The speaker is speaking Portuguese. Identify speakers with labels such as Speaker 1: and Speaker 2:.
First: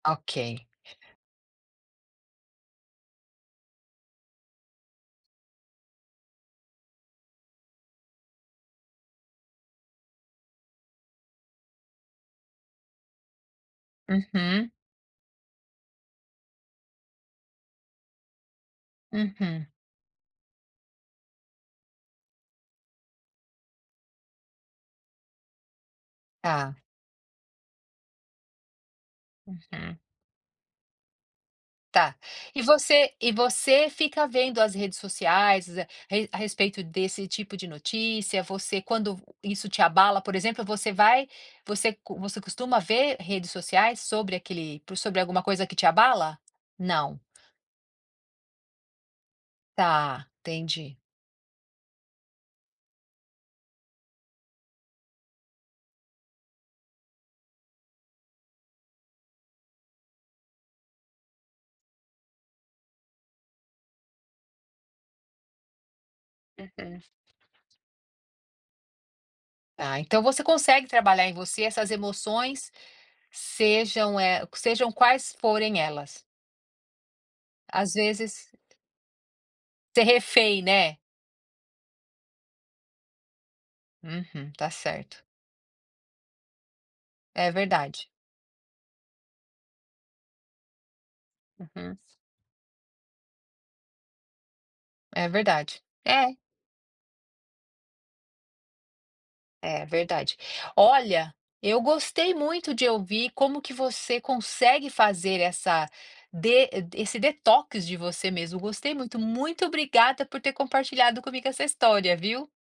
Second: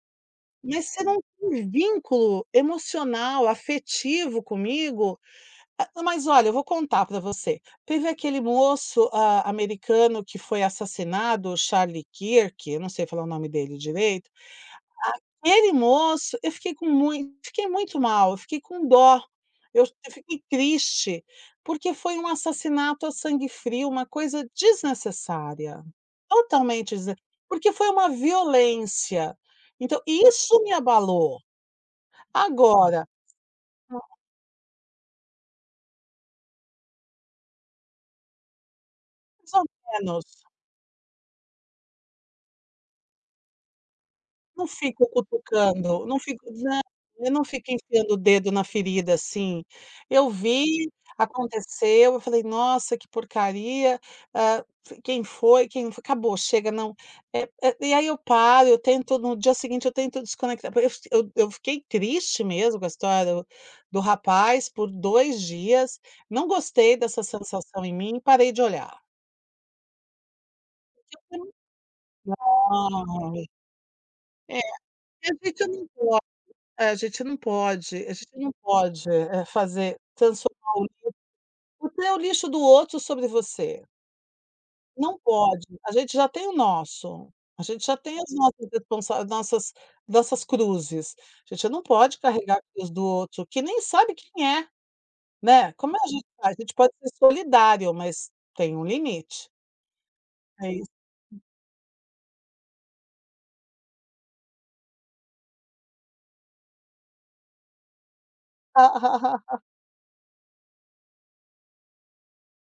Speaker 1: Ok.
Speaker 2: Mas você não tem vínculo emocional, afetivo comigo. Ah, mas olha eu vou contar pra você, teve aquele moço, ah, americano que foi assassinado, o Charlie Kirk, eu não sei falar o nome dele direito.
Speaker 1: Uhum.
Speaker 2: Aquele moço, eu fiquei com mui eu fiquei muito mal, eu fiquei com dó.
Speaker 1: Uhum.
Speaker 2: Eu eu fiquei triste, porque foi um assassinato a sangue frio, uma coisa desnecessária,
Speaker 1: Tá.
Speaker 2: totalmente desn porque foi uma violência,
Speaker 1: Uhum.
Speaker 2: então isso me abalou.
Speaker 1: Tá. E
Speaker 2: Agora
Speaker 1: você e você fica vendo as redes sociais re a respeito desse, tipo, de notícia? Você quando v
Speaker 2: Mais ou
Speaker 1: isso te abala, por
Speaker 2: menos.
Speaker 1: exemplo, você vai você co você costuma ver redes sociais sobre
Speaker 2: Não
Speaker 1: aquele p
Speaker 2: fico
Speaker 1: sobre alguma coisa que te
Speaker 2: cutucando. Não
Speaker 1: abala?
Speaker 2: fico nã
Speaker 1: Não.
Speaker 2: eu não fico enfiando o dedo na ferida, assim. Eu
Speaker 1: Tá,
Speaker 2: vi,
Speaker 1: entendi.
Speaker 2: aconteceu, eu falei: "Nossa, que porcaria, ah, f quem foi, quem fo" acabou, chega, não, eh eh, e aí, eu paro, eu tento no dia seguinte eu tento desconectar porque f eu eu fiquei triste mesmo com a história do do rapaz por 2 dias, não gostei
Speaker 1: Uhum.
Speaker 2: dessa sensação em mim, parei de olhar.
Speaker 1: Ah, então você consegue trabalhar em você essas
Speaker 2: [unintelligible]
Speaker 1: emoções,
Speaker 2: Ai
Speaker 1: sejam, eh,
Speaker 2: Eh,
Speaker 1: sejam
Speaker 2: a
Speaker 1: quais
Speaker 2: gente
Speaker 1: forem
Speaker 2: não pode
Speaker 1: elas.
Speaker 2: eh, a gente não
Speaker 1: Às
Speaker 2: pode a gente
Speaker 1: vezes
Speaker 2: não pode, eh, fazer
Speaker 1: Ser refém,
Speaker 2: transformar o
Speaker 1: né.
Speaker 2: lixo. O teu lixo do outro sobre você.
Speaker 1: Uhum. Está
Speaker 2: Não
Speaker 1: certo.
Speaker 2: pode. A gente já tem o nosso,
Speaker 1: É
Speaker 2: a gente já
Speaker 1: verdade.
Speaker 2: tem as nossas responsa nossas nossas cruzes, a gente não
Speaker 1: Uhum.
Speaker 2: pode carregar a cruz do outro, que nem sabe quem é,
Speaker 1: É
Speaker 2: né,
Speaker 1: verdade.
Speaker 2: como é a gente
Speaker 1: É.
Speaker 2: faz? A gente pode ser solidário, mas tem um limite.
Speaker 1: É, verdade.
Speaker 2: Aí
Speaker 1: Olha, eu gostei muito de ouvir como que você consegue fazer essa de d esse detox de você mesmo, gostei muito. Muito obrigada por ter compartilhado comigo essa história, viu.